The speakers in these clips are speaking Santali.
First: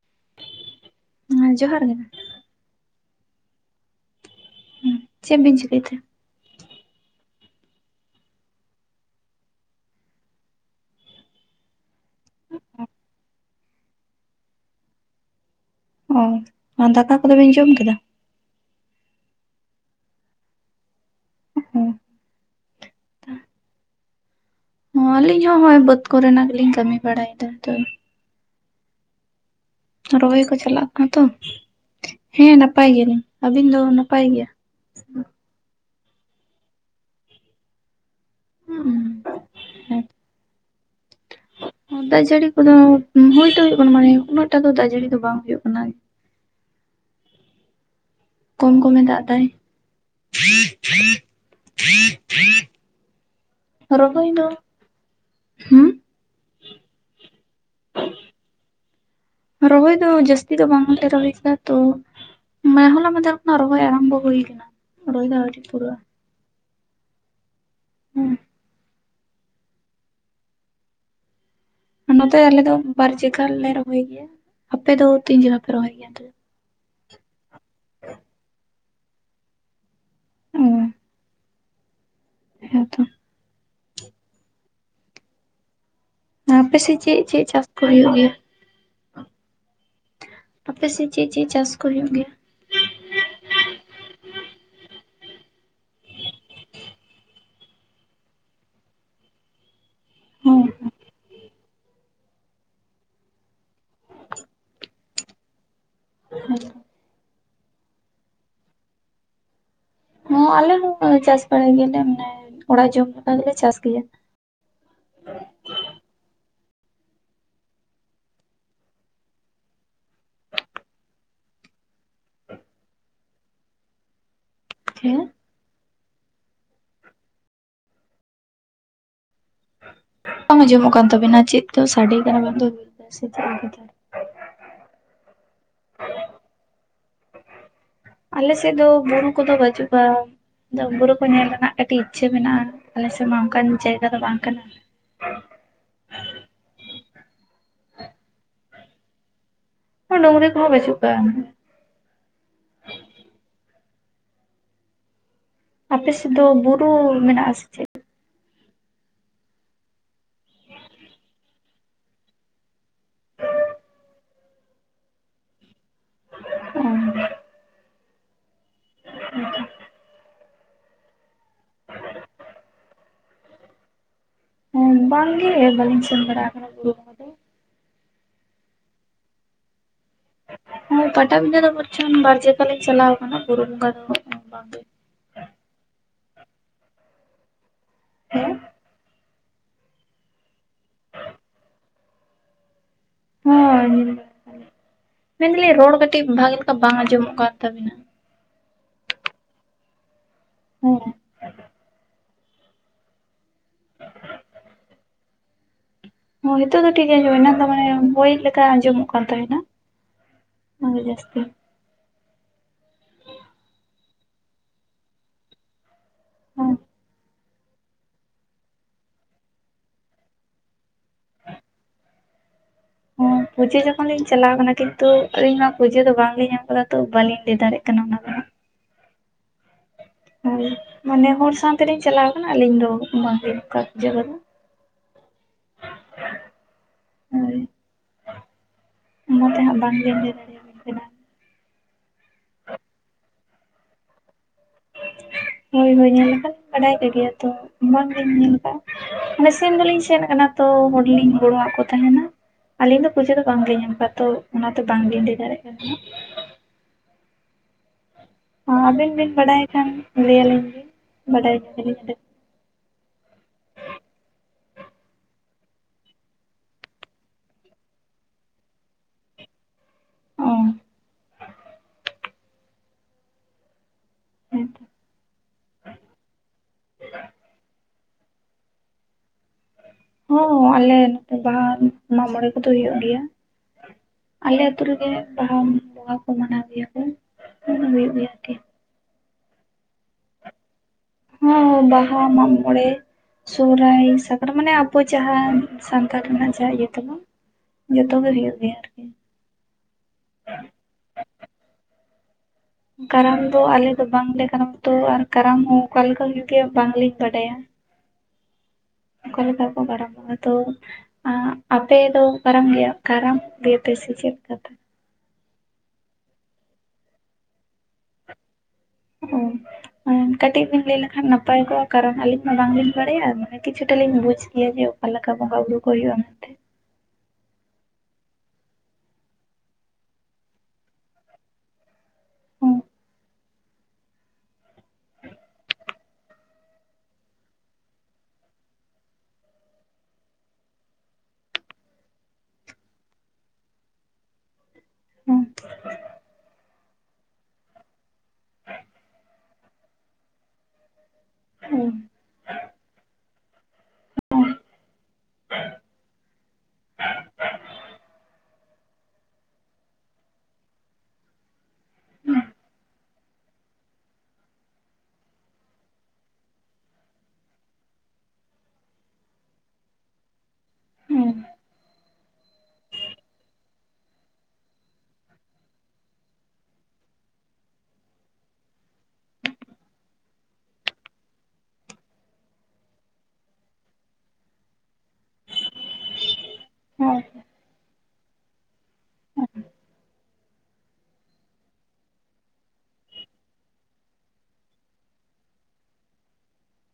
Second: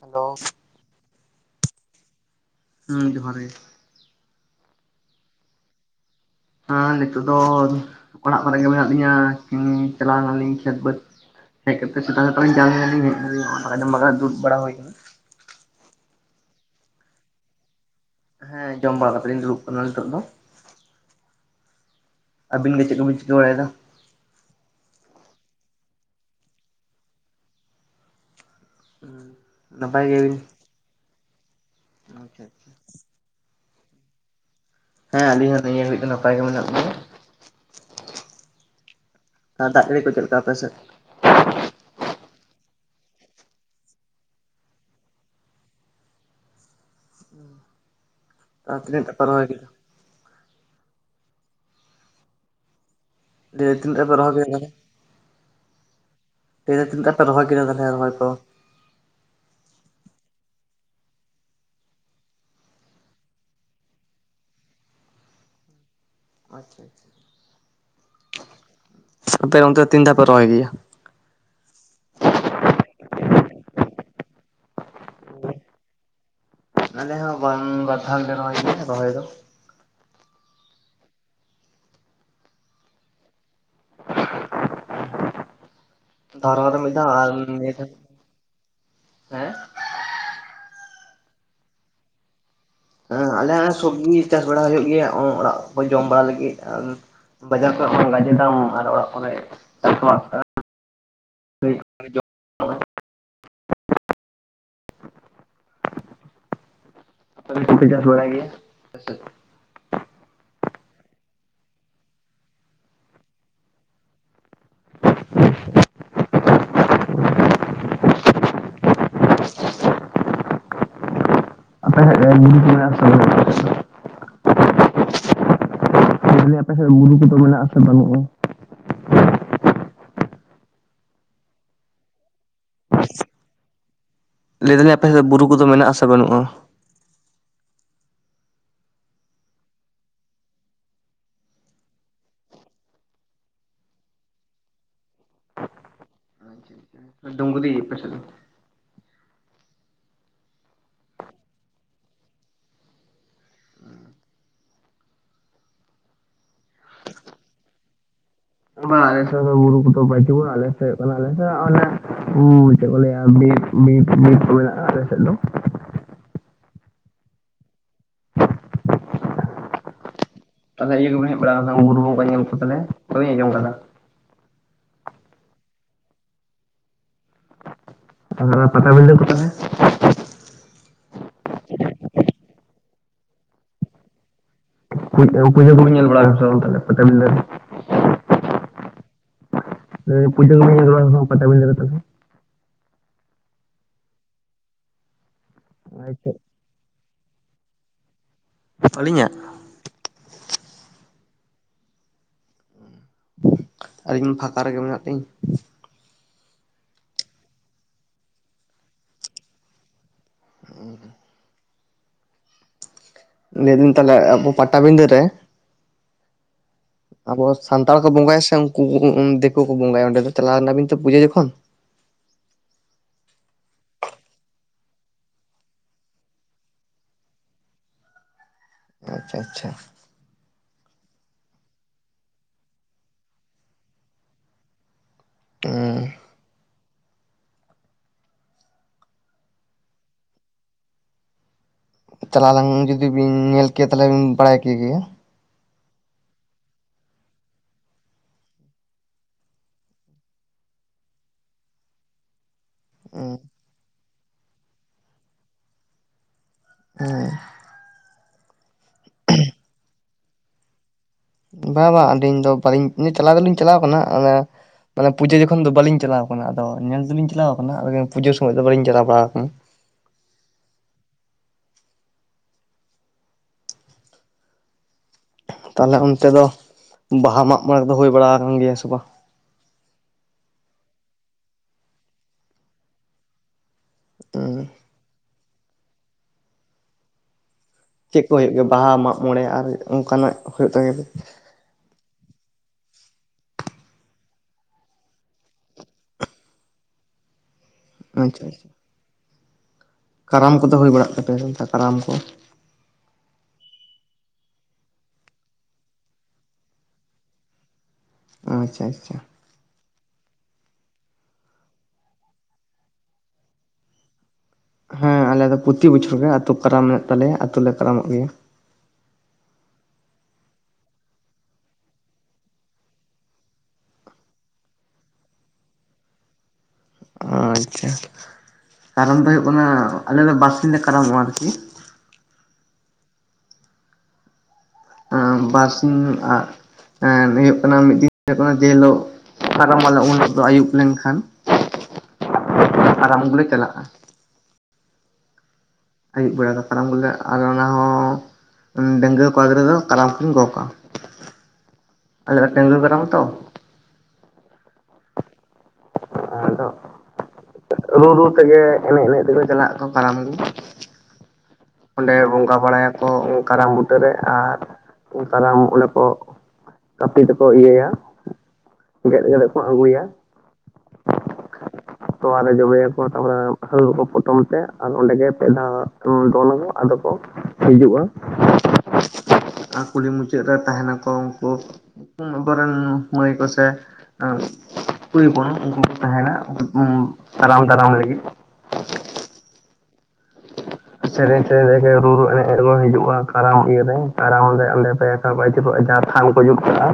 ᱦᱮᱞᱳ! ᱦᱮᱸ ᱡᱚᱦᱟᱨ ᱜᱮ ᱾ ᱦᱩᱸ ᱡᱚᱦᱟᱨ ᱜᱮ ᱾ ᱪᱮᱜ ᱵᱤᱱ ᱪᱤᱠᱟᱭᱮᱫ ᱛᱮ? ᱦᱮᱸ ᱱᱤᱛᱚᱜ ᱫᱚ ᱚᱲᱟᱜ ᱠᱚᱨᱮᱜ ᱜᱮ ᱢᱮᱱᱟᱜ ᱞᱤᱧᱟ ᱮᱢᱱᱤ ᱪᱟᱞᱟᱣ ᱞᱮᱱᱟᱞᱤᱧ ᱠᱷᱮᱛ ᱵᱟᱹᱫᱽ ᱦᱮᱡ ᱠᱟᱛᱮ ᱥᱮᱛᱟᱜ ᱥᱮᱛᱟᱜ ᱠᱟᱢᱤᱭᱟ ᱞᱤᱧ ᱦᱮᱡ ᱠᱟᱛᱮᱜ ᱫᱟᱠᱟ ᱡᱚᱢ ᱵᱟᱜᱟ ᱫᱩᱬᱩᱵ ᱵᱟᱲᱟ ᱦᱩᱭ ᱠᱟᱱᱟ ᱾ ᱚ, ᱟᱨ ᱫᱟᱠᱟ ᱠᱚᱫᱚᱵᱤᱱ ᱡᱚᱢ ᱠᱮᱫᱟ? ᱦᱮᱸ ᱡᱚᱢ ᱵᱟᱲᱟ ᱠᱟᱛᱮᱞᱤᱧ ᱫᱩᱲᱩᱵ ᱠᱟᱱᱟ ᱱᱤᱛᱚᱜ ᱫᱚ ᱾ ᱟᱵᱤᱱ ᱜᱮ ᱪᱮᱫ ᱠᱚᱵᱤᱱ ᱪᱤᱠᱟᱹ ᱵᱟᱲᱟᱭᱮᱫᱟ? ᱚᱸ ᱟᱹᱞᱤᱧ ᱦᱚᱸ ᱦᱳᱭ ᱵᱟᱹᱫᱽ ᱠᱚᱨᱮᱱᱟᱜ ᱜᱮᱞᱤᱧ ᱠᱟᱹᱢᱤ ᱵᱟᱲᱟᱫᱟ ᱛᱚ ᱩᱸ ᱨᱚᱦᱚᱭ ᱠᱚ ᱪᱟᱞᱟᱜ ᱠᱟᱱᱟ ᱛᱚ, ᱟᱪᱪᱷᱟ ᱦᱮᱸ ᱟᱪᱪᱷᱟ ᱱᱟᱯᱟᱭ ᱜᱮᱭᱟᱞᱤᱧ ᱟᱹᱵᱤᱱ ᱫᱚ ᱱᱟᱯᱟᱭ ᱜᱮᱭᱟ? ᱦᱮᱸ ᱟᱹᱞᱤᱧ ᱦᱚᱸ ᱱᱤᱭᱟᱹ ᱦᱟᱹᱵᱤᱡ ᱫᱚ ᱱᱟᱯᱟᱭ ᱜᱮ ᱢᱮᱱᱟᱜ ᱞᱤᱧᱟᱹ ᱾ ᱟᱨ ᱫᱟᱜ ᱡᱟᱹᱲᱤ ᱠᱚ ᱪᱮᱜ ᱞᱮᱠᱟ ᱟᱯᱮ ᱥᱮᱜ? [inaudible] ᱫᱟᱜ ᱡᱟᱹᱲᱤ ᱠᱚᱫᱚ ᱦᱩᱭ ᱛᱚ ᱦᱩᱭᱩᱜ ᱠᱟᱱᱟ, ᱢᱟᱱᱮ ᱩᱱᱟᱹᱜᱴᱟ ᱫᱚ ᱫᱟᱜ ᱡᱟᱹᱲᱤ ᱫᱚ ᱵᱟᱝ ᱦᱩᱭᱩᱜ ᱠᱟᱱᱟ ᱾ ᱠᱚᱢ ᱟᱨ ᱠᱚᱢᱮ ᱛᱤᱱᱟᱹᱜ ᱴᱟ ᱫᱟᱜ ᱯᱮ ᱫᱟᱭ ᱨᱚᱦᱚᱭ ᱾ ᱠᱮᱫᱟ ᱛᱤᱱᱟᱹᱜ [inaudible] ᱴᱟ ᱯᱮ ᱨᱚᱦᱚᱭ ᱫᱚ ᱠᱮᱫᱟ ᱦᱩᱸ ᱛᱮᱦᱮ ᱛᱤᱟᱹᱜᱴᱟ ᱯᱮ ᱨᱚᱦᱚᱭ ᱠᱮᱫᱟ ᱛᱟᱞᱦᱮ ᱨᱚᱦᱚᱭ ᱠᱚ? ᱨᱚᱦᱚᱭ ᱫᱚ ᱡᱟᱹᱥᱛᱤ ᱫᱚ ᱵᱟᱝᱞᱮ ᱨᱚᱦᱚᱭ ᱠᱟᱫᱟ ᱛᱚ ᱾ ᱦᱚᱞᱟ ᱢᱟᱫᱜᱮᱨ ᱠᱷᱚᱱᱟᱜ ᱨᱚᱦᱚᱭ ᱟᱨᱟᱢᱵᱚ ᱦᱩᱭ ᱠᱟᱱᱟ ᱨᱚᱦᱚᱭ ᱫᱚ ᱟᱹᱣᱨᱤ ᱯᱩᱨᱟᱹᱜᱼᱟ ᱾ ᱟᱪᱪᱷᱟ ᱟᱪᱪᱷᱟ ᱾ ᱦᱩᱸ᱾ ᱟᱯᱮ ᱚᱱᱛᱮ ᱫᱚ ᱛᱤᱱ ᱫᱷᱟ ᱯᱮ ᱨᱚᱦᱚᱭ ᱜᱮᱭᱟ? ᱱᱚᱛᱮ ᱟᱞᱮ ᱫᱚ ᱵᱟᱨ ᱡᱟᱭᱜᱟ ᱞᱮ ᱨᱚᱦᱚᱭ ᱜᱮᱭᱟ ᱾ ᱟᱯᱮ ᱫᱚ ᱛᱤᱱ ᱡᱟᱜᱟ ᱯᱮ ᱨᱚᱦᱚᱭ ᱜᱮᱭᱟ ᱚᱱᱛᱮ ᱫᱚ? ᱟᱞᱮ ᱦᱚᱸ ᱵᱟᱝ ᱵᱟᱨ ᱫᱷᱟᱣ ᱜᱮ ᱞᱮ ᱨᱚᱦᱚᱭ ᱜᱮᱭᱟ ᱨᱚᱦᱚᱭ ᱫᱚ ᱾ ᱚᱻ ᱦᱮᱸᱛᱚ, ᱫᱷᱚᱨᱚᱱ ᱨᱮ ᱟᱯᱮ ᱢᱤᱫ ᱥᱮᱫ ᱫᱷᱟᱣ ᱪᱮᱫ ᱟᱨ ᱪᱮᱫ ᱪᱟᱥ ᱠᱚ ᱦᱩᱭᱩᱜ ᱜᱮᱭᱟ [unintelligible] ᱦᱮᱸ ᱟᱯᱮ ᱥᱮᱜ ᱪᱮᱜ ᱪᱮᱜ ᱪᱟᱥ ᱠᱚ ᱦᱩᱭᱩᱜ ᱜᱮᱭᱟ? ᱦᱮᱸ ᱟᱞᱮᱭᱟᱜ ᱥᱚᱵᱽᱡᱤ ᱪᱟᱥ ᱵᱟᱲᱟ ᱦᱳᱭᱳᱜ ᱜᱮᱭᱟ ᱚᱝ ᱚᱲᱟᱜ ᱠᱚ ᱡᱚᱢ ᱵᱟᱲᱟ ᱞᱟᱹᱜᱤᱫ, ᱟᱨ ᱵᱟᱡᱟᱨ ᱠᱟᱨᱮᱜ ᱢᱟ ᱜᱟᱡᱮ ᱫᱟᱢ ᱟᱨ ᱚᱲᱟᱜ ᱠᱚᱨᱮ [unintelligible] ᱾ ᱦᱮᱸ ᱦᱩ᱾ ᱟᱯᱮ ᱫᱚ ᱪᱮᱜ ᱯᱮ ᱪᱟᱥ ᱵᱟᱲᱟᱭ ᱜᱮᱭᱟ? [unintelligible] ᱦᱚᱸ ᱟᱞᱮ ᱦᱚᱸ ᱪᱟᱥ ᱵᱟᱲᱟᱭ ᱜᱮᱭᱟᱞᱮ, ᱢᱟᱱᱮ ᱚᱲᱟᱜ ᱡᱚᱢ ᱞᱮᱠᱟ ᱜᱮᱞᱮ ᱪᱟᱥ ᱜᱮᱭᱟ ᱾ [inaudible] ᱟᱯᱮ ᱥᱮᱜ ᱵᱩᱨᱩ ᱠᱚ ᱢᱮᱱᱟᱜᱼᱟ ᱥᱮ ᱵᱟᱹᱱᱩᱜᱼᱟ ᱟᱯᱮ ᱥᱮᱜ ᱫᱚ? ᱦᱮᱸ᱾ ᱞᱮᱫᱟᱹᱞᱤᱧ ᱟᱯᱮ ᱥᱮᱜ ᱵᱩᱨᱩ ᱠᱚᱫᱚ ᱢᱮᱱᱟᱜᱼᱟ ᱥᱮ ᱵᱟᱹᱱᱩᱜᱼᱟ? ᱵᱟᱝ ᱟᱸᱡᱚᱢᱚᱜ ᱠᱟᱱ ᱛᱟᱹᱵᱤᱱᱟ ᱪᱮᱫ ᱫᱚ ᱥᱟᱰᱮ ᱠᱟᱱᱟ ᱵᱟᱝ ᱫᱚ [unintelligible] ᱾ ᱞᱮ ᱫᱟᱹᱞᱤᱧ ᱟᱯᱮ ᱥᱮᱜ ᱵᱩᱨᱩ ᱠᱚᱫᱚ ᱢᱮᱱᱟᱜᱼᱟ ᱥᱮ ᱵᱟᱹᱱᱩᱜᱼᱟ? ᱟᱞᱮ ᱥᱮᱫ ᱫᱚ ᱵᱩᱨᱩ ᱠᱚᱫᱚ ᱵᱟᱹᱪᱩᱜᱼᱟ ᱾ ᱟᱫᱚ ᱵᱩᱨᱩ ᱠᱚ ᱧᱮᱞ ᱨᱮᱱᱟᱜ ᱠᱟᱹᱴᱤᱡ ᱤᱪᱪᱷᱟᱹ ᱢᱮᱱᱟᱜᱼᱟ ᱟᱞᱮᱥᱮᱜ ᱢᱟ ᱚᱱᱠᱟᱱ ᱡᱟᱭᱜᱟ ᱫᱚ ᱵᱟᱝ ᱠᱟᱱᱟ ᱾ ᱰᱩᱝᱨᱤ ᱟᱯᱮ ᱥᱮᱫ ᱫᱚ? ᱰᱩᱝᱨᱤ ᱠᱚᱦᱚᱸ ᱵᱟᱹᱪᱩᱜ ᱠᱟᱜᱼᱟ ᱾ ᱟᱯᱮ ᱥᱮᱫ ᱫᱚ ᱵᱩᱨᱩ ᱢᱮᱱᱟᱜᱼᱟ ᱥᱮ ᱪᱮᱫ? ᱵᱟ ᱟᱞᱮ ᱥᱮᱜ ᱫᱚ ᱵᱩᱨᱩ ᱠᱚᱫᱚ ᱵᱟᱹᱪᱩᱜᱼᱟ ᱟᱞᱮ ᱥᱮᱜ ᱠᱟᱱᱟ ᱟᱞᱮ ᱥᱮ ᱚᱱᱮ ᱦᱩᱸ ᱪᱮᱜ ᱠᱚ ᱞᱮᱭᱟ ᱵᱤ-ᱵᱤᱨ ᱠᱚ ᱢᱮᱱᱟᱜᱼᱟ ᱟᱞᱮ ᱥᱮᱫ ᱫᱚ ᱾ ᱚᱸ, [inaudible] ᱟᱪᱪᱷᱟ ᱟᱪᱪᱷᱟ ᱾ ᱛᱟᱦᱞᱮ ᱤᱭᱟᱹ ᱠᱚᱵᱮᱱ ᱦᱮᱡ ᱵᱟᱲᱟᱣ ᱠᱟᱱᱟ ᱵᱩᱨᱩ ᱵᱚᱸᱜᱟ ᱧᱮᱞ ᱠᱚ ᱛᱟᱞᱮ ᱵᱟᱹᱵᱤᱱ ᱟᱸᱡᱚᱢ ᱠᱟᱫᱟ? ᱵᱟᱝ ᱜᱮ ᱵᱟᱹᱞᱤᱧ ᱥᱮᱱ ᱵᱟᱲᱟ ᱠᱟᱱᱟ ᱾ ᱟ ᱯᱟᱛᱟ ᱵᱤᱸᱫᱟᱹ ᱠᱚᱯᱮ ᱥᱮ ᱦᱚᱸ ᱯᱟᱴᱟᱵᱤᱸᱫᱟᱹ ᱫᱚ ᱵᱚᱨᱪᱚᱱ ᱵᱟᱨ ᱡᱟᱠᱟᱞᱤᱧ ᱪᱟᱞᱟᱣ ᱠᱟᱱᱟ, ᱵᱩᱨᱩ ᱵᱚᱸᱜᱟ ᱫᱚ ᱵᱟᱝᱜᱮ᱾ [unintelligible] ᱠᱚ ᱵᱤᱱ ᱧᱮᱞ ᱵᱟᱲᱟ ᱠᱟᱫᱟ ᱥᱮ ᱵᱟᱝ ᱛᱟᱞᱮ ᱯᱟᱛᱟᱵᱤᱸᱫᱟᱹ ᱦᱮᱸ ᱯᱩᱡᱟᱹ ᱠᱚ ᱯᱟᱛᱟ [unintelligible] ᱵᱤᱰᱟᱹᱨᱮ ᱛᱟᱠᱚ ᱦᱳᱭ ᱢᱮᱱᱫᱟᱞᱤᱧ ᱨᱚᱲ ᱠᱟᱹᱴᱤᱡ ᱵᱷᱟᱜᱤ ᱞᱮᱠᱟ ᱵᱟᱝ ᱟᱸᱡᱚᱢᱚᱜ ᱠᱟᱱ ᱛᱟᱹᱵᱤᱱᱟ᱾ ᱟᱹᱞᱤᱧᱟᱜ? ᱦᱮᱸ ᱟᱨ ᱤᱧ ᱯᱷᱟᱸᱠᱟ ᱨᱮᱜᱮ ᱢᱮᱱᱟᱜ ᱛᱤᱧ᱾ ᱱᱤᱛᱳᱜ ᱫᱚ ᱴᱷᱤᱠᱜᱮ ᱟᱸᱡᱚᱢᱱᱟ ᱮᱱᱟᱝ ᱫᱚ ᱢᱟᱱᱮ ᱵᱳ ᱞᱮᱠᱟ ᱟᱸᱡᱚᱢᱚᱜ ᱠᱟᱱ ᱛᱟᱦᱮᱱᱟ᱾ ᱦᱚᱭ ᱡᱟᱹᱥᱛᱤ ᱞᱮᱭᱫᱟᱹᱧ ᱛᱟᱦᱟᱞᱮ ᱟᱵᱚ ᱯᱟᱴᱟᱵᱤᱸᱫᱟᱹ ᱨᱮ ᱦᱚᱸ ᱟᱵᱚ ᱥᱟᱱᱛᱟᱲ ᱠᱚ ᱵᱚᱸᱜᱟᱭᱟ ᱥᱮ ᱩᱱᱠᱩ ᱫᱤᱠᱳ ᱠᱚ ᱵᱚᱸᱜᱟᱭᱟ ᱚᱸᱰᱮ ᱫᱚ ᱪᱟᱞᱟᱣ ᱞᱮ ᱱᱟᱵᱤᱱ ᱛᱚ ᱯᱩᱡᱟᱹ ᱡᱚᱠᱷᱚᱱ ᱦᱚᱸ ᱯᱩᱡᱟᱹ ᱡᱚᱠᱷᱚᱱ ᱞᱤᱧ ᱪᱟᱞᱟᱣ ᱟᱠᱟᱱᱟ ᱠᱤᱱᱛᱩ ᱟᱹᱞᱤᱧᱢᱟ ᱯᱩᱡᱟᱹ ᱫᱚ ᱵᱟᱝᱞᱤᱧ ᱮᱢ ᱟᱠᱟᱫᱟ ᱛᱚ ᱵᱟᱞᱤᱧ ᱞᱮᱭ ᱫᱟᱲᱮᱭᱟᱜ ᱠᱟᱱᱟ ᱚᱱᱟ ᱫᱚ ᱦᱟᱸᱜ᱾ ᱟᱪᱪᱷᱟ ᱟᱪᱪᱷᱟ᱾ ᱟᱨ ᱢᱟᱱᱮ ᱦᱚᱲ ᱥᱟᱶᱛᱮᱞᱤᱧ ᱪᱟᱞᱟᱣ ᱟᱠᱟᱱᱟ ᱟᱹᱞᱤᱧ ᱫᱚ ᱵᱷᱟᱜᱮ ᱚᱱᱠᱟ ᱡᱟᱭᱜᱟ ᱫᱚ ᱩᱸ ᱦᱳᱭ ᱚᱱᱟ ᱛᱮᱦᱟᱸᱜ ᱵᱟᱝᱜᱮ ᱞᱤᱧ ᱪᱟᱞᱟᱣ ᱞᱟᱝ ᱡᱩᱫᱤ ᱵᱤᱱ ᱧᱮᱞ ᱠᱮᱭᱟ ᱛᱟᱦᱟᱞᱮ ᱵᱤᱱ ᱵᱟᱲᱟᱭ ᱠᱮᱜᱮᱭᱟ᱾ ᱦᱳᱭ ᱦᱳᱭ ᱧᱮᱞ ᱟᱠᱟᱫ ᱵᱟᱰᱟᱭ ᱜᱮᱭᱟ ᱛᱚ ᱚᱱᱟ ᱜᱤᱧ ᱧᱮᱞ ᱟᱠᱟᱫᱼᱟ᱾ ᱢᱮ ᱥᱮᱱ ᱫᱚᱞᱤᱧ ᱥᱮᱱ ᱟᱠᱟᱱᱟ ᱛᱚ ᱦᱚᱲᱞᱤᱧ ᱜᱚᱲᱚᱣᱟᱜ ᱠᱚ ᱛᱟᱦᱮᱱᱟ᱾ ᱟᱹᱞᱤᱧ ᱫᱚ ᱯᱩᱡᱟᱹ ᱦᱮᱸ ᱫᱚ ᱵᱟᱝᱞᱤᱧ ᱧᱟᱢ ᱟᱠᱟᱫ ᱛᱚ ᱚᱱᱟ ᱫᱚ ᱵᱟᱝᱞᱤᱧ ᱞᱮᱭ ᱫᱟᱲᱮᱭᱟᱜ ᱠᱟᱱ ᱛᱟᱦᱮᱱᱟ᱾ ᱚᱸ ᱟᱵᱤᱱ ᱵᱤᱱ ᱵᱟᱰᱟᱭ ᱠᱷᱟᱱ ᱞᱮ ᱟᱹᱞᱤᱧ ᱵᱮᱱ? ᱵᱟᱝ ᱵᱟᱝ ᱟᱹᱞᱤᱧ ᱫᱚ ᱵᱟᱹᱞᱤᱧ ᱪᱟᱞᱟᱣ ᱫᱚᱞᱤᱧ ᱪᱟᱞᱟᱣ ᱠᱟᱱᱟ ᱚᱱᱮ ᱢᱟᱱᱮ ᱯᱩᱡᱟᱹ ᱡᱚᱠᱷᱚᱱ ᱫᱚ ᱵᱟᱹᱞᱤᱧ ᱪᱟᱞᱟᱣ ᱠᱟᱱᱟ ᱟᱫᱚ ᱧᱮᱞ ᱫᱚᱞᱤᱧ ᱪᱟᱞᱟᱣ ᱟᱠᱟᱱᱟ ᱟᱫᱚ ᱯᱩᱡᱟᱹ ᱥᱚᱢᱚᱭ ᱫᱚ ᱵᱟᱞᱤᱧ ᱪᱟᱞᱟᱣ ᱵᱟᱲᱟ ᱟᱠᱟᱱᱟ᱾ ᱚ᱾ ᱦᱮᱸ ᱛᱟᱦᱟᱞᱮ ᱚᱱᱛᱮ ᱫᱚ, ᱵᱟᱦᱟ ᱢᱟᱜ ᱢᱚᱬᱮ ᱫᱚ ᱦᱩᱭ ᱵᱟᱲᱟ ᱟᱠᱟᱱ ᱜᱮᱭᱟ ᱥᱮ ᱵᱟᱝ? ᱦᱚᱸ ᱟᱞᱮ ᱱᱚᱛᱮ ᱵᱟᱦᱟ ᱢᱟᱜ ᱢᱚᱬᱮ ᱠᱚᱫᱚ ᱦᱩᱭᱩᱜ ᱜᱮᱭᱟ᱾ ᱟᱞᱮ ᱟᱹᱛᱩ ᱨᱮᱜᱮ ᱵᱟᱦᱟ ᱵᱚᱸᱜᱟ ᱠᱚ ᱢᱟᱱᱟᱣ ᱜᱮᱭᱟ ᱠᱚ᱾ ᱪᱮᱫ ᱠᱚ ᱦᱩᱭᱩᱜ ᱜᱮᱭᱟ ᱵᱟᱦᱟ ᱢᱟᱜ ᱢᱚᱬᱮ ᱟᱨ ᱚᱱᱠᱟᱱᱟᱜ ᱦᱳᱭᱳᱜ ᱛᱮᱜᱮ ᱦᱚᱸ ᱵᱟᱦᱟ ᱢᱟᱜ ᱢᱚᱬᱮ, ᱥᱚᱦᱚᱨᱟᱭ ᱥᱟᱠᱨᱟᱛ ᱢᱟᱱᱮ ᱟᱵᱚ ᱡᱟᱦᱟᱸ ᱥᱟᱱᱛᱟᱲ ᱨᱮᱱᱟᱜ ᱡᱟᱦᱟᱸ ᱤᱭᱟᱹ ᱛᱟᱵᱚ ᱡᱚᱛ ᱜᱮ ᱟᱪᱪᱷᱟ ᱦᱩᱭᱩᱜ ᱟᱪᱪᱷᱟ ᱜᱮᱭᱟ᱾ ᱠᱟᱨᱟᱢ ᱠᱚᱫᱚ ᱦᱩᱭ ᱵᱟᱲᱟᱜ ᱛᱟᱯᱮᱭᱟ ᱠᱟᱨᱟᱢ ᱠᱚ ᱠᱟᱨᱟᱢ ᱫᱚ ᱟᱞᱮ ᱫᱚ ᱵᱟᱝᱞᱮ ᱠᱟᱨᱟᱢ ᱛᱚ ᱟᱨ ᱠᱟᱨᱟᱢ ᱦᱚᱸ ᱚᱠᱟᱮᱠᱟ ᱦᱩᱭᱩᱜ ᱜᱮᱭᱟ ᱵᱟᱝᱞᱤᱧ᱾ ᱟᱪᱪᱷᱟ ᱟᱪᱪᱷᱟ᱾ ᱚᱠᱟ ᱞᱮᱠᱟ ᱠᱚ ᱠᱟᱨᱚᱢ ᱠᱚ ᱠᱚᱜ-ᱟ ᱛᱚ᱾ ᱟᱸ ᱟᱯᱮ ᱫᱚ ᱠᱟᱨᱟᱢ ᱜᱮᱭᱟ ᱠᱟᱨᱟᱢ ᱜᱮᱯᱮ ᱥᱮᱪᱮᱫ ᱠᱟᱛᱟ ᱦᱮᱸ ᱟᱞᱮ ᱫᱚ ᱯᱚᱛᱤ ᱵᱚᱪᱷᱚᱨ ᱜᱮ ᱟᱛᱳ ᱠᱟᱨᱟᱢ ᱮ ᱛᱟᱞᱮᱭᱟ ᱟᱛᱳ ᱞᱮ ᱠᱟᱨᱟᱢᱚᱜ ᱜᱮᱭᱟ᱾ ᱚ᱾ ᱠᱟᱹᱴᱤᱡ ᱵᱮᱤᱱ ᱞᱮᱭ ᱞᱮᱠᱷᱟᱱ ᱱᱟᱯᱟᱭ ᱠᱚᱜᱼᱟ ᱠᱟᱨᱚᱱ ᱱᱟᱜ ᱟᱞᱤᱧ ᱢᱟ ᱵᱟᱝᱞᱤᱧ ᱵᱟᱲᱟᱭᱟ ᱢᱟᱱᱮ ᱠᱤᱪᱷᱩᱴᱟ ᱞᱤᱧ ᱵᱩᱡ ᱠᱮᱭᱟ ᱡᱮ, ᱟ ᱞᱮᱠᱟ ᱵᱚᱸᱜᱟ ᱵᱩᱨᱩ ᱠᱚ ᱦᱩᱭᱩᱜ-ᱟ ᱢᱮᱱᱛᱮ᱾ ᱚᱸ ᱟᱪᱪᱷᱟ᱾ ᱠᱟᱨᱚᱱ ᱫᱚ ᱦᱩᱭᱩᱜ ᱠᱟᱱᱟ ᱟᱞᱮ ᱫᱚ ᱵᱟᱨᱥᱤᱧ ᱞᱮ ᱠᱟᱨᱟᱢᱚᱜᱼᱟ ᱟᱨᱠᱤ᱾ ᱟᱸ ᱵᱟᱨᱥᱤᱧ ᱟᱸᱜ ᱮᱸ ᱦᱩᱭᱩᱜ ᱠᱟᱱᱟ ᱢᱤᱫ ᱫᱤᱱ ᱫᱚ ᱦᱩᱭᱩᱜ ᱠᱟᱱᱟ ᱡᱮ ᱦᱤᱞᱳᱜ ᱠᱟᱨᱟᱢ ᱟᱞᱮ ᱩᱱ ᱫᱚ ᱟᱹᱭᱩᱵ ᱞᱮᱱᱠᱷᱟᱱ ᱠᱟᱨᱟᱢ ᱟᱜᱩ ᱞᱮ ᱪᱟᱞᱟᱜᱼᱟ᱾ ᱦᱩᱸ᱾ ᱟᱹᱭᱩᱵ ᱵᱮᱲᱟ ᱫᱚ ᱠᱟᱨᱟᱢ ᱟᱹᱜᱩᱞᱮ ᱟᱨ ᱚᱱᱟ ᱦᱚᱸ ᱰᱟᱝᱜᱩᱣ ᱠᱚᱲᱟ ᱜᱤᱫᱽᱨᱟᱹ ᱫᱚ ᱠᱟᱨᱟᱢ ᱠᱤᱱ ᱜᱚᱜ-ᱟ᱾ ᱟᱞᱮ-ᱟᱜ ᱰᱟᱺᱜᱣᱟᱹ ᱠᱟᱨᱟᱢ ᱛᱚ᱾ ᱟᱫᱚ ᱨᱩ ᱨᱩ ᱛᱮᱜᱮ ᱮᱱᱮᱡ ᱮᱱᱮᱡ ᱛᱮᱠᱚ ᱪᱟᱞᱟᱜ ᱟᱠᱚ ᱠᱟᱨᱟᱢ ᱟᱜᱩ᱾ ᱚᱸᱰᱮ ᱵᱚᱸᱜᱟ ᱵᱟᱲᱟᱭᱟᱠᱚ ᱠᱟᱨᱟᱢ ᱵᱩᱴᱟᱹᱨᱮ ᱟᱨ ᱠᱟᱨᱟᱢ ᱚᱸᱰᱮ ᱠᱚ ᱠᱟᱹᱯᱤ ᱛᱮᱠᱚ ᱤᱭᱟᱹᱭᱟ᱾ ᱜᱮᱫ ᱠᱟᱛᱮ ᱠᱚ ᱟᱹᱜᱩᱭᱟ᱾ ᱛᱚᱣᱟᱨᱮ ᱡᱚᱵᱮᱭᱟ ᱠᱚ ᱛᱟᱯᱚᱨᱮ ᱦᱟᱹᱲ ᱠᱚ ᱯᱚᱴᱚᱢ ᱛᱮ ᱟᱨ ᱚᱸᱰᱮ ᱜᱮ ᱯᱮ ᱫᱷᱟᱣ ᱫᱚᱱᱟ ᱠᱚ ᱟᱫᱚ ᱠᱚ ᱦᱤᱡᱩᱜᱼᱟ ᱟᱨ ᱠᱩᱞᱦᱤ ᱢᱩᱪᱟᱹᱫ ᱨᱮ ᱛᱟᱦᱮ ᱱᱟᱠᱚ ᱩᱱᱠᱩ ᱦᱩᱸ ᱟᱵᱚᱨᱮᱱ ᱢᱟᱹᱭ ᱠᱚᱥᱮ ᱮᱸᱜ ᱠᱩᱲᱤ ᱦᱚᱯᱚᱱ ᱩᱱᱠᱩ ᱠᱚ ᱛᱟᱦᱮᱱᱟ᱾ ᱦᱩᱸ ᱫᱟᱨᱟᱢ ᱫᱟᱨᱟᱢ ᱞᱟᱹᱜᱤᱫ᱾ ᱥᱮᱨᱮᱧ ᱥᱮᱨᱮᱧ ᱨᱮ ᱨᱩᱨᱩ ᱮᱱᱮᱡ ᱨᱮᱠᱚ ᱦᱤᱡᱩᱜᱼᱟ ᱠᱟᱨᱟᱢ ᱤᱭᱟᱹ ᱨᱮ ᱠᱟᱨᱟᱢ ᱚᱸᱰᱮ ᱯᱮ ᱡᱟᱦᱟᱸ ᱵᱟᱭ ‌ᱪᱤᱯᱟᱜ-ᱟ ᱡᱟᱦᱟᱸ ᱯᱷᱟᱨᱢ ᱠᱚ ᱡᱩᱛ ᱠᱟᱜᱼᱟ᱾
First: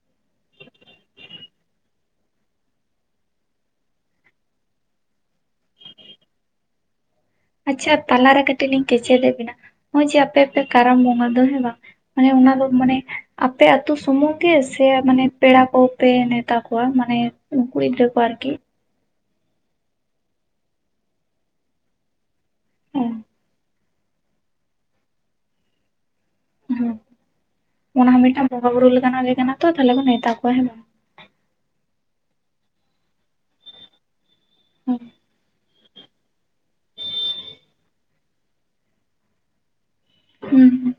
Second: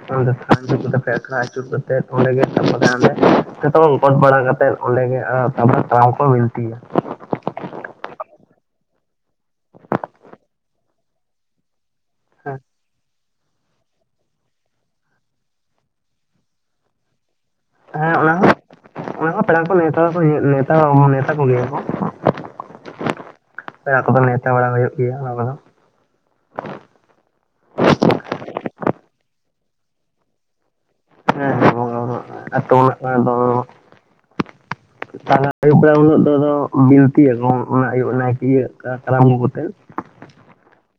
[unintelligible] ᱠᱟᱛᱮ ᱟᱠᱷᱲᱟ ᱟᱹᱪᱩᱨ ᱠᱟᱛᱮᱫ ᱚᱸᱰᱮ ᱜᱮ [inaudible] ᱡᱚᱛᱚ ᱵᱟᱝ ᱜᱚᱴ ᱵᱟᱲᱟ ᱠᱟᱛᱮᱫ ᱚᱸᱰᱮ ᱜᱮ ᱟ ᱛᱟᱨᱯᱚᱨ ᱠᱟᱨᱟᱢ ᱠᱚ ᱵᱤᱱᱛᱤᱭᱟ᱾ ᱟᱪᱪᱷᱟ ᱛᱟᱞᱟᱨᱮ ᱠᱟᱹᱴᱤᱡ ᱞᱤᱧ ᱠᱮᱪᱮᱫᱮᱜ ᱵᱮᱤᱱᱟ ᱱᱚᱜᱼᱚᱭ ᱡᱮ ᱟᱯᱮᱯᱮ ᱠᱟᱨᱟᱢ ᱵᱚᱸᱜᱟ ᱫᱚ ᱦᱮᱸ ᱵᱟᱝ᱾ ᱢᱟᱱᱮ ᱚᱱᱟ ᱦᱮᱸ ᱫᱚ ᱢᱟᱱᱮ ᱟᱯᱮ ᱟᱹᱛᱩᱳ ᱥᱩᱢᱩᱝ ᱜᱮ ᱥᱮ ᱢᱟᱱᱮ ᱯᱮᱲᱟ ᱠᱚᱯᱮ ᱱᱮᱣᱛᱟ ᱠᱚᱣᱟ᱾ ᱢᱟᱱᱮ ᱠᱩᱲᱤ ᱜᱤᱫᱽᱨᱟᱹ ᱦᱮᱸ ᱠᱚ ᱚᱱᱟ ᱟᱨᱠᱤ ᱦᱚᱸ ᱚᱱᱟᱦᱚᱸ ᱯᱮᱲᱟ ᱠᱚ ᱱᱮᱛᱟ ᱫᱚᱠᱚ ᱱᱮᱣᱛᱟ ᱱᱮᱣᱛᱟ ᱠᱚᱜᱮᱭᱟ ᱠᱚ᱾ ᱚ᱾ ᱯᱮᱲᱟ ᱠᱚᱫᱚ ᱱᱮᱶᱛᱟ ᱵᱟᱲᱟ ᱦᱩᱭᱩᱜ ᱜᱮᱭᱟ ᱚᱱᱟ ᱠᱚᱫᱚ᱾ ᱦᱮᱸ᱾ ᱚᱱᱟ ᱦᱚᱸ ᱢᱤᱫᱴᱟᱝ ᱵᱚᱸᱜᱟᱵᱩᱨᱩ ᱞᱮᱠᱟᱱᱟᱜ ᱜᱮ ᱠᱟᱱᱟ ᱛᱚ ᱛᱟᱦᱚᱞᱮ ᱱᱮᱣᱛᱟ ᱠᱚᱣᱟ ᱦᱮᱸ ᱵᱟᱝ᱾ ᱦᱮᱸ ᱵᱚᱸᱜᱟ ᱵᱩᱨᱩᱣᱟᱜ ᱟᱛᱩᱢ ᱨᱮᱱᱲᱜ ᱦᱩᱸ ᱠᱟᱱᱟ ᱛᱚ ᱛᱟᱦᱚᱞᱮ ᱯᱮᱲᱟ ᱩᱱᱦᱤᱞᱳᱜ ᱫᱚ ᱟᱫᱚ ᱵᱤᱱᱛᱤᱭᱟᱠᱚ ᱚᱱᱟ ᱟᱭᱩᱵ ᱱᱟᱭᱠᱮ ᱤᱭᱟᱹ ᱠᱟᱨᱟᱢ ᱟᱵᱩ ᱠᱟᱛᱮ᱾ ᱦᱩᱸ ᱦᱩᱸ᱾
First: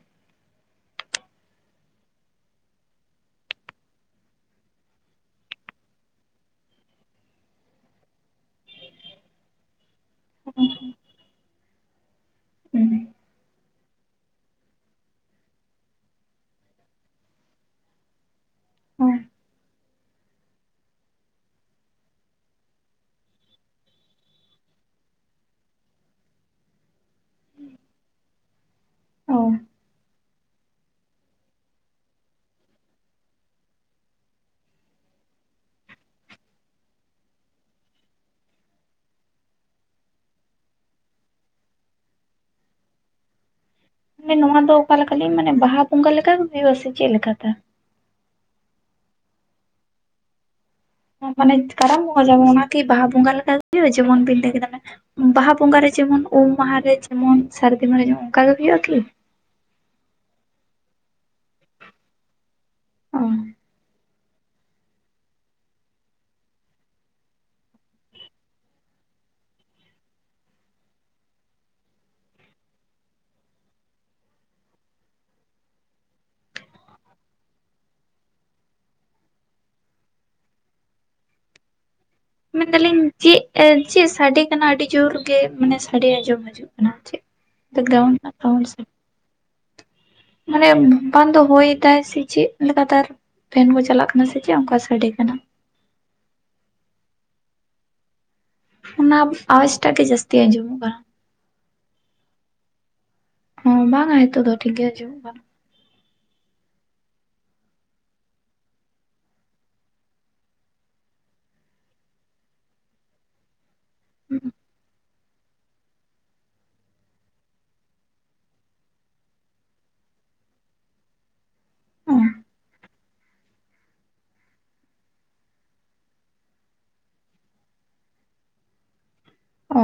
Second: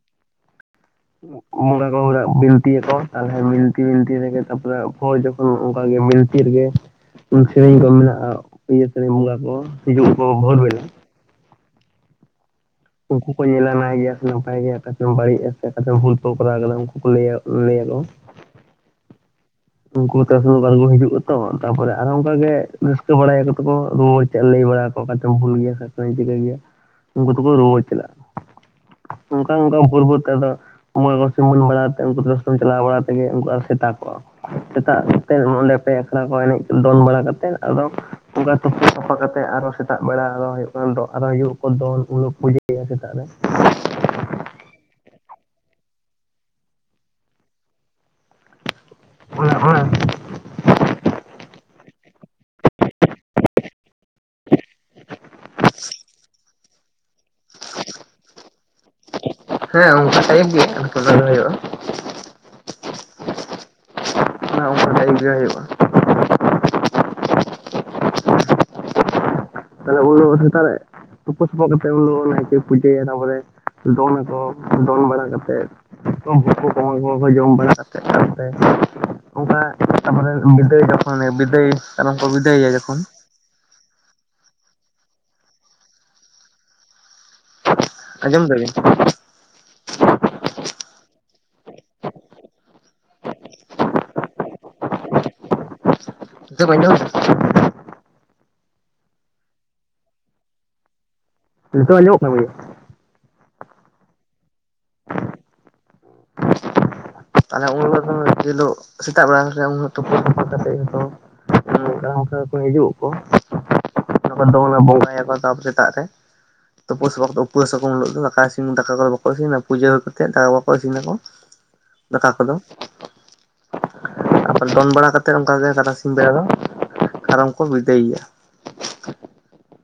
ᱵᱚᱸᱜᱟ ᱠᱚ ᱦᱲᱟᱜ ᱵᱤᱱᱛᱤᱭᱟᱠᱚ ᱛᱟᱦᱚᱞᱮ ᱵᱤᱱᱛᱤ ᱵᱤᱱᱛᱤ ᱛᱮᱜᱮ ᱛᱟᱨᱯᱚᱨᱮ ᱵᱷᱳᱡ ᱚᱱ ᱚᱱᱠᱟᱜ ᱜᱮ ᱵᱤᱱᱛᱤ ᱨᱮᱜᱮ ᱥᱮᱨᱮᱧ ᱠᱚ ᱢᱮᱱᱟᱜᱼᱟ ᱤᱭᱟᱹ ᱥᱮᱨᱮᱧ ᱵᱚᱸᱜᱟ ᱠᱚ᱾ ᱦᱤᱡᱩᱜ ᱟᱠᱚ ᱵᱷᱳᱨ ᱦᱩᱸ ᱵᱮᱞᱟ᱾ ᱦᱩᱸ ᱩᱱᱠᱩ ᱠᱚ ᱧᱮᱞᱞᱟ ᱱᱟᱭ ᱜᱮᱭᱟ ᱥᱮ ᱱᱟᱯᱟᱭ ᱜᱮᱭᱟ ᱚᱠᱟᱛᱮᱢ ᱵᱟᱹᱲᱤᱡᱼᱟ ᱥᱮ ᱚᱠᱟᱛᱮᱢ ᱵᱷᱩᱞ ᱠᱚ ᱠᱚᱨᱟᱣ ᱟᱠᱟᱫᱟ ᱩᱱᱠᱩ ᱠᱚ ᱞᱟᱹᱭᱟ ᱞᱟᱹᱭᱟᱠᱚ᱾ ᱦᱮᱸ᱾ ᱩᱱᱠᱩ ᱦᱟ ᱛᱟ ᱥᱚᱢᱚᱭ ᱴᱚ ᱟᱸᱲᱜᱚ ᱦᱤᱡᱩᱜᱼᱟᱛᱚ ᱛᱟᱯᱮ ᱟᱨᱦᱚ ᱚᱱᱠᱟ ᱜᱮ ᱨᱟᱹᱥᱠᱟᱹ ᱵᱟᱲᱟᱭᱟᱠᱚ ᱛᱚᱠᱚ ᱨᱩᱣᱟᱹᱲ ᱪᱮᱫ ᱞᱟᱹᱭ ᱵᱟᱲᱟᱭᱟᱠᱚ ᱚᱠᱟ ᱴᱷᱮᱱ ᱵᱷᱩᱞ ᱜᱮᱭᱟ ᱥᱮ ᱚᱠᱚᱭᱮ ᱪᱤᱠᱟᱹ ᱜᱮᱭᱟ, ᱩᱱᱠᱩ ᱫᱚᱠᱚ ᱨᱩᱣᱟᱹᱲ ᱪᱟᱞᱟᱜᱼᱟ᱾ ᱚ ᱚᱱᱠᱟ ᱚᱱᱠᱟ ᱵᱷᱳᱨ ᱵᱷᱳᱨ ᱛᱮ ᱟᱫᱚ ᱵᱚᱸᱜᱟ ᱠᱚ ᱥᱤᱢᱟᱹᱱ ᱵᱟᱲᱟ ᱛᱮ ᱩᱱᱠᱩ ᱫᱚᱠᱚ ᱥᱮᱱ ᱪᱟᱞᱟᱣ ᱵᱟᱲᱟ ᱛᱮᱜᱮ ᱩᱱᱠᱩᱣᱟᱜ ᱥᱮᱛᱟᱜ ᱠᱚᱜᱼᱟ᱾ ᱥᱮᱛᱟᱜ ᱠᱟᱛᱮᱫ ᱱᱚᱸᱰᱮ ᱯᱮ ᱟᱠᱷᱲᱟ ᱠᱚ ᱮᱱᱮᱡ ᱫᱚᱱ ᱵᱟᱲᱟ ᱠᱟᱛᱮᱫ ᱟᱫᱚ ᱚᱝᱠᱟ ᱛᱩᱯᱩ ᱥᱟᱯᱷᱟ ᱠᱟᱛᱮᱫ ᱟᱨᱚ ᱥᱮᱛᱟᱜ ᱵᱮᱲᱟ ᱟᱨᱚ ᱦᱩᱭᱩᱜ ᱠᱷᱟᱱ ᱫᱚ ᱟᱨᱚ ᱦᱤᱡᱩᱜᱼᱟ ᱠᱚ ᱫᱚᱱ ᱩᱱᱦᱤᱞᱳᱜ ᱯᱩᱡᱟᱹᱭ ᱜᱮᱭᱟ ᱥᱮᱛᱟᱜ ᱨᱮ᱾ ᱢᱟᱱᱮ ᱱᱚᱣᱟ ᱫᱚ ᱚᱠᱟ ᱞᱮᱠᱟᱞᱤᱧ ᱢᱟᱱᱮ ᱵᱟᱦᱟ ᱵᱚᱸᱜᱟ ᱞᱮᱠᱟ ᱦᱩᱭᱩᱜ-ᱟ ᱥᱮ ᱪᱮᱫ ᱞᱮᱠᱟ ᱛᱮ? ᱦᱳᱭ᱾ ᱢᱟᱱᱮ ᱠᱟᱨᱟᱢ ᱵᱚᱸᱜᱟ ᱡᱟᱵ ᱚᱱᱟᱠᱤ ᱵᱟᱦᱟ ᱵᱚᱸᱜᱟ ᱞᱮᱠᱟ ᱦᱩᱭᱩᱜ-ᱟ ᱡᱮᱢᱚᱱ ᱵᱤᱱ ᱞᱟᱹᱭ ᱠᱮᱫᱟ ᱚᱱᱮ ᱵᱟᱦᱟ ᱵᱚᱸᱜᱟ ᱨᱮ ᱡᱮᱢᱚᱱ ᱩᱢ ᱢᱟᱦᱟ ᱨᱮ ᱡᱮᱢᱚᱱ ᱥᱟᱹᱨᱫᱤ ᱢᱟᱦᱟ ᱨᱮ ᱡᱮᱢᱚᱱ ᱚᱱᱠᱟᱜ ᱜᱮ ᱦᱩᱭᱩᱜᱼᱟ ᱠᱤ? ᱦᱮᱸ ᱚᱱᱠᱟ ᱴᱟᱭᱤᱯ ᱜᱮ ᱚᱱᱠᱟ ᱠᱫᱚ ᱟᱫᱚ ᱦᱩᱭᱩᱜᱼᱟ᱾ ᱚ᱾ ᱚᱱᱟ ᱚᱱᱠᱟ ᱴᱟᱭᱤᱯ ᱜᱮ ᱦᱩᱭᱩᱜᱼᱟ᱾ ᱛᱟᱦᱞᱮ [inaudible] ᱥᱮᱛᱟᱜ ᱨᱮ ᱛᱩᱯᱟᱹ ᱥᱟᱯᱷᱟ ᱠᱟᱛᱮᱫ ᱩᱱ ᱫᱚ ᱱᱟᱭᱠᱮ ᱯᱩᱡᱟᱹᱭᱟᱭ ᱛᱟᱯᱚᱨᱮ ᱫᱚᱱᱟᱠᱚ ᱫᱚᱱ ᱵᱟᱲᱟ ᱠᱟᱛᱮᱫ [inaudible] ᱡᱚᱢ ᱵᱟᱲᱟ ᱠᱟᱛᱮᱫ [inaudible] ᱚᱱᱠᱟ ᱛᱟᱯᱨᱮ ᱵᱤᱫᱟᱹᱭ ᱡᱚᱠᱷᱚᱱᱮ ᱵᱤᱫᱟᱹᱭ ᱾ ᱢᱮᱱᱫᱟᱞᱤᱧ ᱪᱮᱫ ᱪᱮᱫ ᱥᱟᱰᱮ ᱠᱟᱱᱟ ᱟᱹᱰᱤ ᱡᱳᱨ ᱜᱮ ᱢᱟᱱᱮ ᱥᱟᱰᱮ ᱟᱸᱡᱚᱢ ᱦᱤᱡᱩᱜ ᱠᱟᱱᱟ ᱪᱮᱫ ᱾ ᱵᱮᱠᱜᱨᱟᱣᱱᱰ ᱨᱮᱱᱟᱜ ᱟᱸᱡᱚᱢ ᱥᱟᱸᱣᱱ ᱫᱟᱵᱤᱱ ᱥᱮ ᱢᱟᱱᱮ ᱵᱟᱝ ᱫᱚ ᱦᱳᱭᱫᱟᱭ ᱥᱮ ᱪᱮᱫ ᱞᱮᱠᱟ ᱛᱟᱨ ᱾ ᱯᱷᱮᱱ ᱠᱚ ᱪᱟᱞᱟᱜ ᱠᱟᱱᱟ ᱥᱮ ᱪᱮᱫ ᱚᱱᱠᱟ ᱥᱟᱰᱮ ᱠᱟᱱᱟ ᱾ ᱱᱤᱛᱚᱜ ᱵᱤᱱ ᱟᱸᱡᱚᱢ ᱫᱟ? ᱚᱱᱟ ᱟᱣᱟᱡᱽᱴᱟᱜ ᱜᱮ ᱡᱟᱹᱥᱛᱤ ᱟᱸᱡᱚᱢᱚᱜ ᱠᱟᱱᱟ ᱾ ᱱᱤᱛᱚᱜ ᱟᱡᱚᱢᱚᱜ ᱠᱟᱱ ᱜᱮᱭᱟ? ᱦᱚᱸ ᱵᱟᱝ-ᱟ ᱱᱤᱛᱚᱜ ᱫᱚ ᱴᱷᱤᱠ ᱜᱮ ᱟᱡᱚᱢᱚᱜ ᱠᱟᱱᱟ ᱾ ᱛᱟᱦᱞᱮ ᱩᱱ ᱦᱤᱞᱳᱜ ᱫᱚ ᱡᱮ ᱦᱤᱞᱳᱜ ᱥᱮᱛᱟᱜ ᱵᱮᱲᱟ ᱦᱮᱸᱥᱮ ᱩᱱ ᱦᱤᱞᱳᱜ ᱛᱩᱯᱩ ᱥᱟᱯᱷᱟ ᱠᱟᱛᱮ ᱤᱧᱫᱚ ᱚᱱᱠᱟ ᱚᱱᱠᱟ ᱠᱚ ᱦᱤᱡᱩᱜ ᱟᱠᱚ ᱛᱟᱯᱚᱨᱮ ᱫᱚ ᱚᱱᱟ ᱵᱚᱸᱜᱟᱭᱟᱠᱚ ᱛᱟᱯᱚᱨᱮ ᱫᱟᱜ ᱨᱮ ᱛᱩᱯᱩ ᱥᱟᱯᱷᱟ ᱠᱟᱛᱮ ᱩᱯᱟᱹᱥ ᱟᱠᱚ ᱩᱱ ᱦᱤᱞᱳᱜ ᱫᱚ ᱫᱟᱠᱟ ᱤᱥᱤᱱ ᱫᱟᱠᱟ ᱫᱚ ᱵᱟᱠᱚ ᱤᱥᱤᱱᱟ ᱯᱩᱡᱟᱹ ᱦᱩᱭ ᱠᱟᱛᱮ ᱫᱟᱠᱟ ᱠᱚᱠᱚ ᱤᱥᱤᱱ ᱟᱠᱚ ᱫᱟᱠᱟ ᱠᱚᱫᱚ᱾ ᱟᱫᱚ ᱫᱚᱱ ᱵᱟᱲᱟ ᱠᱟᱛᱮ ᱚᱱᱠᱟ ᱜᱮ ᱛᱟᱨᱟᱥᱤᱧ ᱵᱮᱲᱟ ᱫᱚ ᱠᱟᱨᱟᱢ ᱠᱚ ᱵᱤᱫᱟ. ᱭᱮᱭᱟ᱾ ᱚ ᱾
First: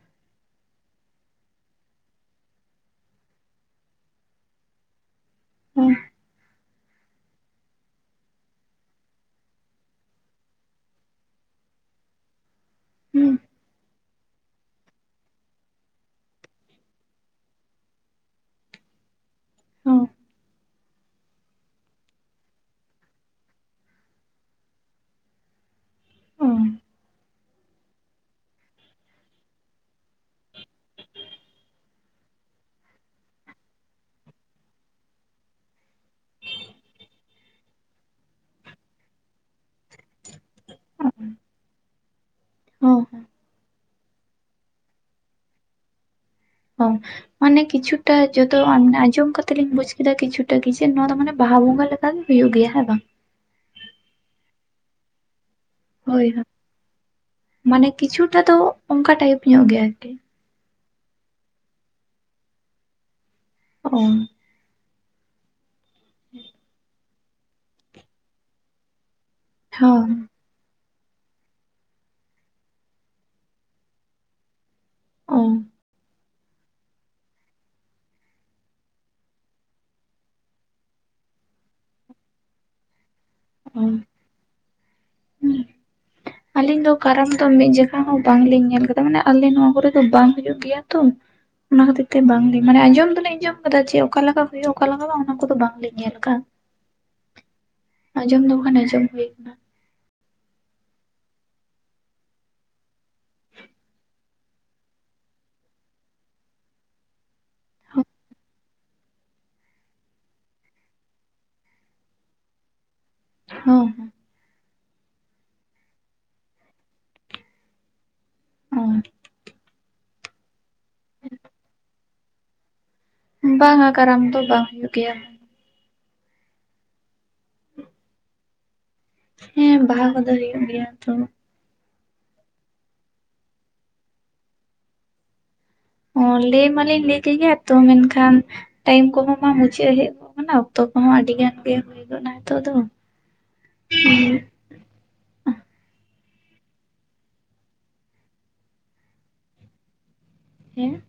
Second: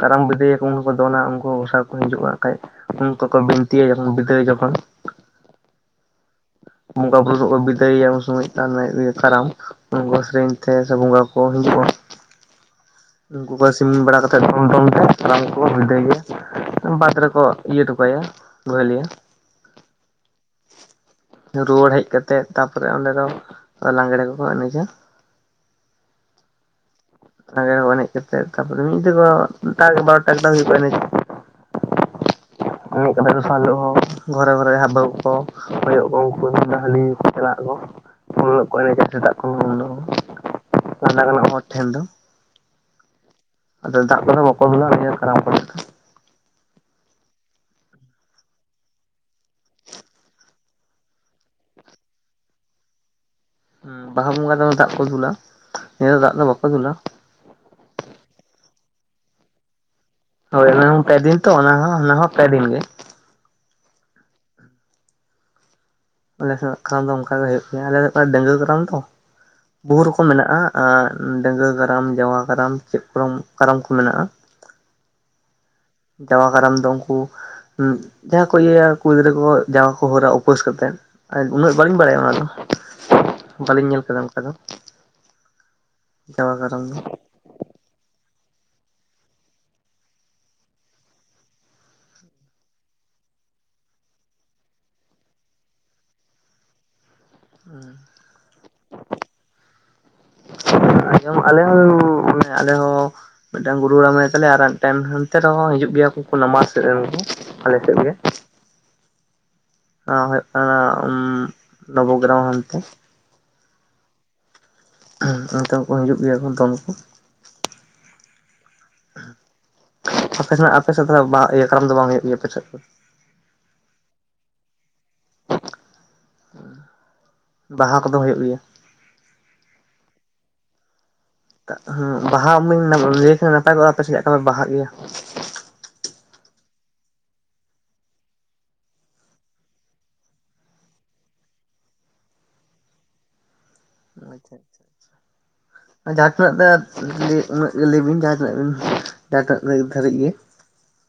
ᱠᱟᱨᱟᱢ ᱵᱤᱫᱟᱹᱭ ᱟᱠᱚ ᱩᱱᱠᱩ ᱠᱚ ᱫᱚᱱᱟ ᱩᱱᱠᱚ ᱜᱚᱸᱥᱟᱭ ᱠᱚ ᱦᱤᱡᱩᱜ-ᱟ ᱦᱟᱸᱜ ᱠᱷᱟᱡ᱾ ᱩᱱᱠᱩ ᱠᱚ ᱵᱤᱱᱛᱤᱭᱟ ᱡᱚᱠᱷᱚᱱ ᱵᱤᱫᱟᱹᱭ ᱡᱚᱠᱷᱚᱱ᱾ ᱦᱩᱸ ᱾ ᱵᱚᱸᱜᱟ ᱵᱩᱨᱩ [inaudible] ᱵᱤᱫᱟᱹᱭᱮᱭᱟ ᱩᱱ ᱥᱚᱢᱚᱭ [inaudible] ᱠᱟᱨᱟᱢ ᱩᱱᱠᱩ ᱥᱮᱨᱮᱧ ᱛᱮ ᱥᱮ ᱵᱚᱸᱜᱟ ᱠᱚ ᱦᱤᱡᱩᱜ-ᱟ ᱩᱱᱠᱩ ᱵᱟᱥ ᱩᱢ ᱵᱟᱲᱟ ᱠᱟᱛᱮ ᱫᱷᱚᱨᱚᱢ ᱛᱷᱟᱱ ᱴᱷᱮᱱ ᱥᱟᱱᱟᱢ ᱠᱚᱠᱚ ᱵᱤᱫᱟᱹᱭᱮᱭᱟ ᱵᱟᱸᱫᱽ ᱨᱮᱠᱚ ᱤᱭᱟᱹ ᱦᱚᱴᱚ ᱠᱟᱭᱟ ᱵᱚᱦᱮᱞᱮᱭᱟ ᱾ ᱦᱩᱸ ᱾ ᱨᱩᱣᱟᱹᱲ ᱦᱮᱡ ᱠᱟᱛᱮ ᱛᱟᱯᱚᱨᱮ ᱚᱸᱰᱮ ᱫᱚ ᱞᱟᱸᱜᱽᱲᱮ ᱠᱚᱠᱚ ᱮᱱᱮᱡᱽᱼᱟ ᱾ ᱞᱟᱜᱽᱲᱮ ᱠᱚ ᱮᱱᱮᱡ ᱠᱟᱛᱮ ᱛᱟᱯᱚᱨᱮ ᱢᱤᱫ ᱫᱤᱫ ᱫᱚ ᱚᱱᱠᱟ ᱜᱮ ᱵᱟᱨᱚᱴᱟ ᱮᱠᱴᱟ ᱫᱷᱟᱹᱵᱤᱡ ᱠᱚ ᱮᱱᱮᱡᱟ᱾ ᱚᱱᱠᱟ ᱛᱮ ᱫᱚᱥᱟᱨ ᱦᱤᱞᱳᱜ ᱦᱚᱸ ᱜᱷᱚᱨᱮ ᱜᱷᱚᱨᱮ ᱡᱟᱸᱦᱟ ᱵᱟᱹᱦᱩ ᱠᱚ ᱦᱩᱭᱩᱜ-ᱟ ᱠᱚ ᱩᱱᱠᱩ ᱠᱷᱚᱱ ᱫᱚ [inaudible] ᱪᱟᱞᱟᱜ ᱟᱠᱚ᱾ ᱩᱱ ᱦᱤᱞᱳᱜ ᱠᱚ ᱮᱱᱮᱡᱟ ᱥᱮᱛᱟᱜ ᱠᱷᱚᱱ ᱩᱱᱫᱚ ᱞᱟᱸᱫᱟ ᱜᱟᱱᱚᱜ ᱦᱚᱲ ᱴᱷᱮᱱ ᱫᱚ ᱦᱩᱸ ᱾ ᱟᱫᱚ ᱫᱟᱜ ᱠᱚᱫᱚ ᱵᱟᱠᱚ ᱵᱮᱱᱟᱣ ᱜᱮᱭᱟ ᱠᱟᱨᱟᱢ ᱠᱚᱨᱮ ᱫᱚ᱾ ᱚ ᱢᱟᱱᱮ ᱠᱤᱪᱷᱩᱴᱟ ᱡᱚᱛᱚ ᱟᱸᱡ-ᱟᱸᱡᱚᱢ ᱠᱟᱛᱮ ᱞᱤᱧ ᱵᱩᱡ ᱠᱮᱫᱟ ᱠᱤᱪᱷᱩ ᱴᱟ ᱠᱤᱪᱷᱩ ᱱᱚᱣᱟ ᱫᱚ ᱢᱟᱱᱮ ᱵᱟᱦᱟ ᱵᱚᱸᱜᱟ ᱞᱮᱠᱟ ᱜᱮ ᱦᱩᱭᱩᱜ ᱜᱮᱭᱟ ᱦᱮᱸ ᱵᱟᱝ? ᱦᱩᱸ ᱵᱟᱦᱟ ᱵᱚᱸᱜᱟ ᱫᱚ ᱫᱟᱜ ᱠᱚ ᱫᱩᱞᱟ ᱱᱤᱭᱟᱹ ᱨᱮ ᱫᱚ ᱦᱳᱭ ᱫᱟᱜ ᱫᱚ ᱦᱳᱭ ᱵᱟᱠᱚ ᱫᱩᱞᱟ᱾ ᱢᱟᱱᱮ ᱠᱤᱪᱷᱩᱴᱟ ᱫᱚ ᱚᱱᱠᱟ ᱴᱟᱭᱤᱯ ᱧᱚᱜ ᱜᱮᱭᱟ ᱟᱨᱠᱤ᱾ ᱦᱳᱭ ᱚᱱᱟ ᱦᱚᱸ ᱯᱮ ᱫᱤᱱ ᱛᱚ ᱚᱱᱟ ᱦᱚᱸ ᱚᱱᱟ ᱦᱚᱸ ᱯᱮ ᱫᱤᱱ ᱜᱮ᱾ ᱚ ᱾ ᱟᱞᱮ ᱥᱮᱱᱟᱜ ᱠᱟᱨᱟᱢ ᱫᱚ ᱚᱱᱠᱟ ᱜᱮ ᱦᱩᱭᱩᱜ ᱜᱮᱭᱟ, ᱟᱞᱮ ᱥᱮᱫ ᱫᱚ ᱰᱟᱹᱝᱜᱩᱣᱟᱹ ᱠᱟᱨᱟᱢ ᱛᱚ ᱵᱚᱦᱩ ᱦᱚᱸ ᱨᱚᱠᱚᱢ ᱢᱮᱱᱟᱜ-ᱟ ᱟᱸᱜ ᱰᱟᱹᱝᱜᱩᱣᱟᱹ ᱠᱟᱨᱟᱢ ᱡᱟᱣᱟ ᱠᱟᱨᱟᱢ ᱪᱮᱫ ᱠᱚ ᱪᱚᱝ ᱠᱟᱨᱟᱢ ᱠᱚ ᱢᱮᱱᱟᱜ-ᱟ᱾ ᱚ ᱾ ᱡᱟᱣᱟ ᱠᱟᱨᱟᱢ ᱫᱚ ᱩᱱᱠᱩ ᱩᱸᱜ ᱡᱟᱦᱟᱸᱭ ᱠᱚ ᱤᱭᱟᱹᱭᱟ ᱠᱩᱲᱤ ᱜᱤᱫᱽᱨᱟᱹ ᱠᱚ ᱡᱟᱣᱟ ᱠᱚ ᱦᱟᱹᱨᱟ ᱩᱯᱟᱹᱥ ᱠᱟᱛᱮᱫ᱾ ᱟᱨ ᱩᱱᱟᱹᱜ ᱵᱟᱹᱞᱤᱧ ᱵᱟᱲᱟᱭᱟ ᱚᱱᱟ ᱫᱚ ᱚ ᱵᱟᱹᱞᱤᱧ ᱧᱮᱞ ᱠᱟᱫᱟ ᱚᱱᱠᱟ ᱫᱚ᱾ ᱦᱩᱸ ᱟᱹᱞᱤᱧ ᱫᱚ ᱠᱟᱨᱟᱢ ᱫᱚ ᱢᱤᱫ ᱡᱚᱠᱷᱟ ᱦᱚᱸ ᱵᱟᱝ ᱞᱤᱧ ᱧᱮᱞ ᱠᱟᱫᱟ ᱢᱟᱱᱮ ᱟᱞᱮ ᱱᱚᱣᱟ ᱠᱚᱨᱮ ᱫᱚ ᱵᱟᱝ ᱦᱩᱭᱩᱜ ᱜᱮᱭᱟ ᱛᱚ᱾ ᱚᱱᱟ ᱠᱷᱟᱹᱛᱤᱨ ᱛᱮ ᱵᱟᱝᱞᱤ ᱢᱟᱱᱮ ᱟᱸᱡᱚᱢ ᱫᱚᱞᱤᱧ ᱟᱸᱡᱚᱢ ᱠᱟᱫᱟ ᱡᱮ ᱚᱠᱟᱞᱮ ᱞᱮᱠᱟ ᱦᱩᱭᱩᱜ-ᱟ ᱚᱠᱟ ᱞᱮᱠᱟ ᱵᱟᱝ ᱚᱱᱟ ᱠᱚᱫᱚ ᱵᱟᱝ ᱞᱤᱧ ᱧᱮᱞ ᱠᱟᱜ-ᱟ᱾ [unintelligible] ᱦᱟᱸ ᱟᱸᱡᱚᱢ ᱫᱚ ᱵᱟᱠᱷᱟᱱ ᱟᱸᱡᱚᱢ ᱦᱩᱭ ᱠᱟᱱᱟ᱾ ᱟᱸᱡᱚᱢ ᱟᱸᱡᱚᱢ ᱟᱞᱮ ᱦᱚᱸ ᱢᱟᱱᱮ ᱟᱞᱮ ᱦᱚᱸ ᱢᱤᱫᱴᱟᱝ ᱜᱩᱨᱩ ᱦᱟᱲᱟᱢ ᱢᱮᱱᱟᱭ ᱛᱟᱞᱮᱭᱟ ᱟᱨ ᱢᱤᱫᱴᱮᱱ ᱦᱟᱱᱛᱮ ᱨᱮᱦᱚᱸ ᱦᱤᱡᱩᱜ ᱜᱮᱭᱟ ᱠᱚ ᱩᱱᱠᱩ ᱢᱟᱴᱺᱥᱮᱫ ᱨᱚᱦᱚᱸ ᱟᱞᱮ ᱴᱷᱮᱡ ᱜᱮ᱾ ᱟᱸ ᱦᱩᱭᱩᱜ ᱠᱟᱱᱟ ᱩᱸᱜ ᱱᱚᱵᱚᱜᱨᱟᱢ ᱦᱟᱱᱛᱮ᱾ ᱦᱮᱸ ᱦᱮᱸ ᱦᱮᱸ ᱚᱱᱛᱮ ᱦᱚᱸ ᱠᱚ ᱦᱤᱡᱩᱜ ᱜᱮᱭᱟ ᱠᱚ ᱫᱚᱱ ᱠᱩ᱾ [inaudible] ᱟᱯᱮ ᱥᱮᱱᱟᱜ ᱟᱯᱮ ᱥᱮᱫ ᱫᱚ ᱛᱟᱦᱞᱮ ᱵᱟᱦᱟ ᱤᱭᱟᱹ ᱠᱟᱨᱟᱢ ᱫᱚ ᱵᱟᱝ ᱦᱩᱭᱩᱜ ᱜᱮᱭᱟ ᱟᱯᱮ ᱥᱮᱫ ᱫᱚ? ᱵᱟᱝ-ᱟ ᱠᱟᱨᱟᱢ ᱫᱚ ᱵᱟᱝ ᱦᱩᱭᱩᱜ ᱜᱮᱭᱟ᱾ ᱵᱟᱦᱟ ᱠᱚᱫᱚ ᱦᱩᱭᱩᱜ ᱜᱮᱭᱟ? ᱦᱮᱸ ᱵᱟᱦᱟ ᱠᱚᱫᱚ ᱦᱩᱭᱩᱜ ᱜᱮᱭᱟ ᱛᱷᱚ᱾ ᱟ ᱦᱮᱸ ᱵᱟᱦᱟ ᱢᱟᱧ ᱞᱟᱹᱭ ᱠᱷᱟᱱ ᱱᱟᱯᱟᱭ ᱠᱚᱜ-ᱟ ᱟᱯᱮ ᱥᱮᱫ ᱞᱮᱠᱟᱯᱮ ᱵᱟᱦᱟᱜ ᱤᱭᱟᱹ ᱚ ᱞᱟᱹᱭ ᱢᱟᱞᱤᱧ ᱞᱟᱹᱭ ᱠᱮᱫ ᱜᱮᱭᱟ ᱛᱚ ᱢᱮᱱᱠᱷᱟᱱ ᱴᱟᱭᱤᱢ ᱠᱚᱦᱚᱸ ᱢᱟ ᱢᱩᱪᱟᱹᱫ ᱦᱮᱡ ᱠᱚᱜ ᱠᱟᱱᱟ ᱚᱠᱛᱚ ᱠᱚᱦᱚᱸ ᱟᱹᱰᱤ ᱜᱟᱱ ᱜᱮ ᱦᱩᱭᱼᱟ ᱱᱤᱛᱚᱜ ᱫᱚ᱾ [unintelligible] ᱟᱪᱪᱷᱟ ᱟᱪᱪᱷᱟ [inaudible] ᱟᱨ ᱡᱟᱦᱟᱸ ᱴᱤᱱᱟᱹᱜ ᱫᱚ ᱩᱱᱟᱹᱜ ᱞᱟᱹᱭ ᱵᱤᱱ ᱡᱟᱦᱟᱸ ᱵᱤᱱ ᱡᱟᱦᱟᱸ ᱴᱤᱱᱟ ᱫᱷᱟᱹᱨᱵᱤᱡ ᱜᱮ᱾ ᱦᱮᱸ ᱱᱚ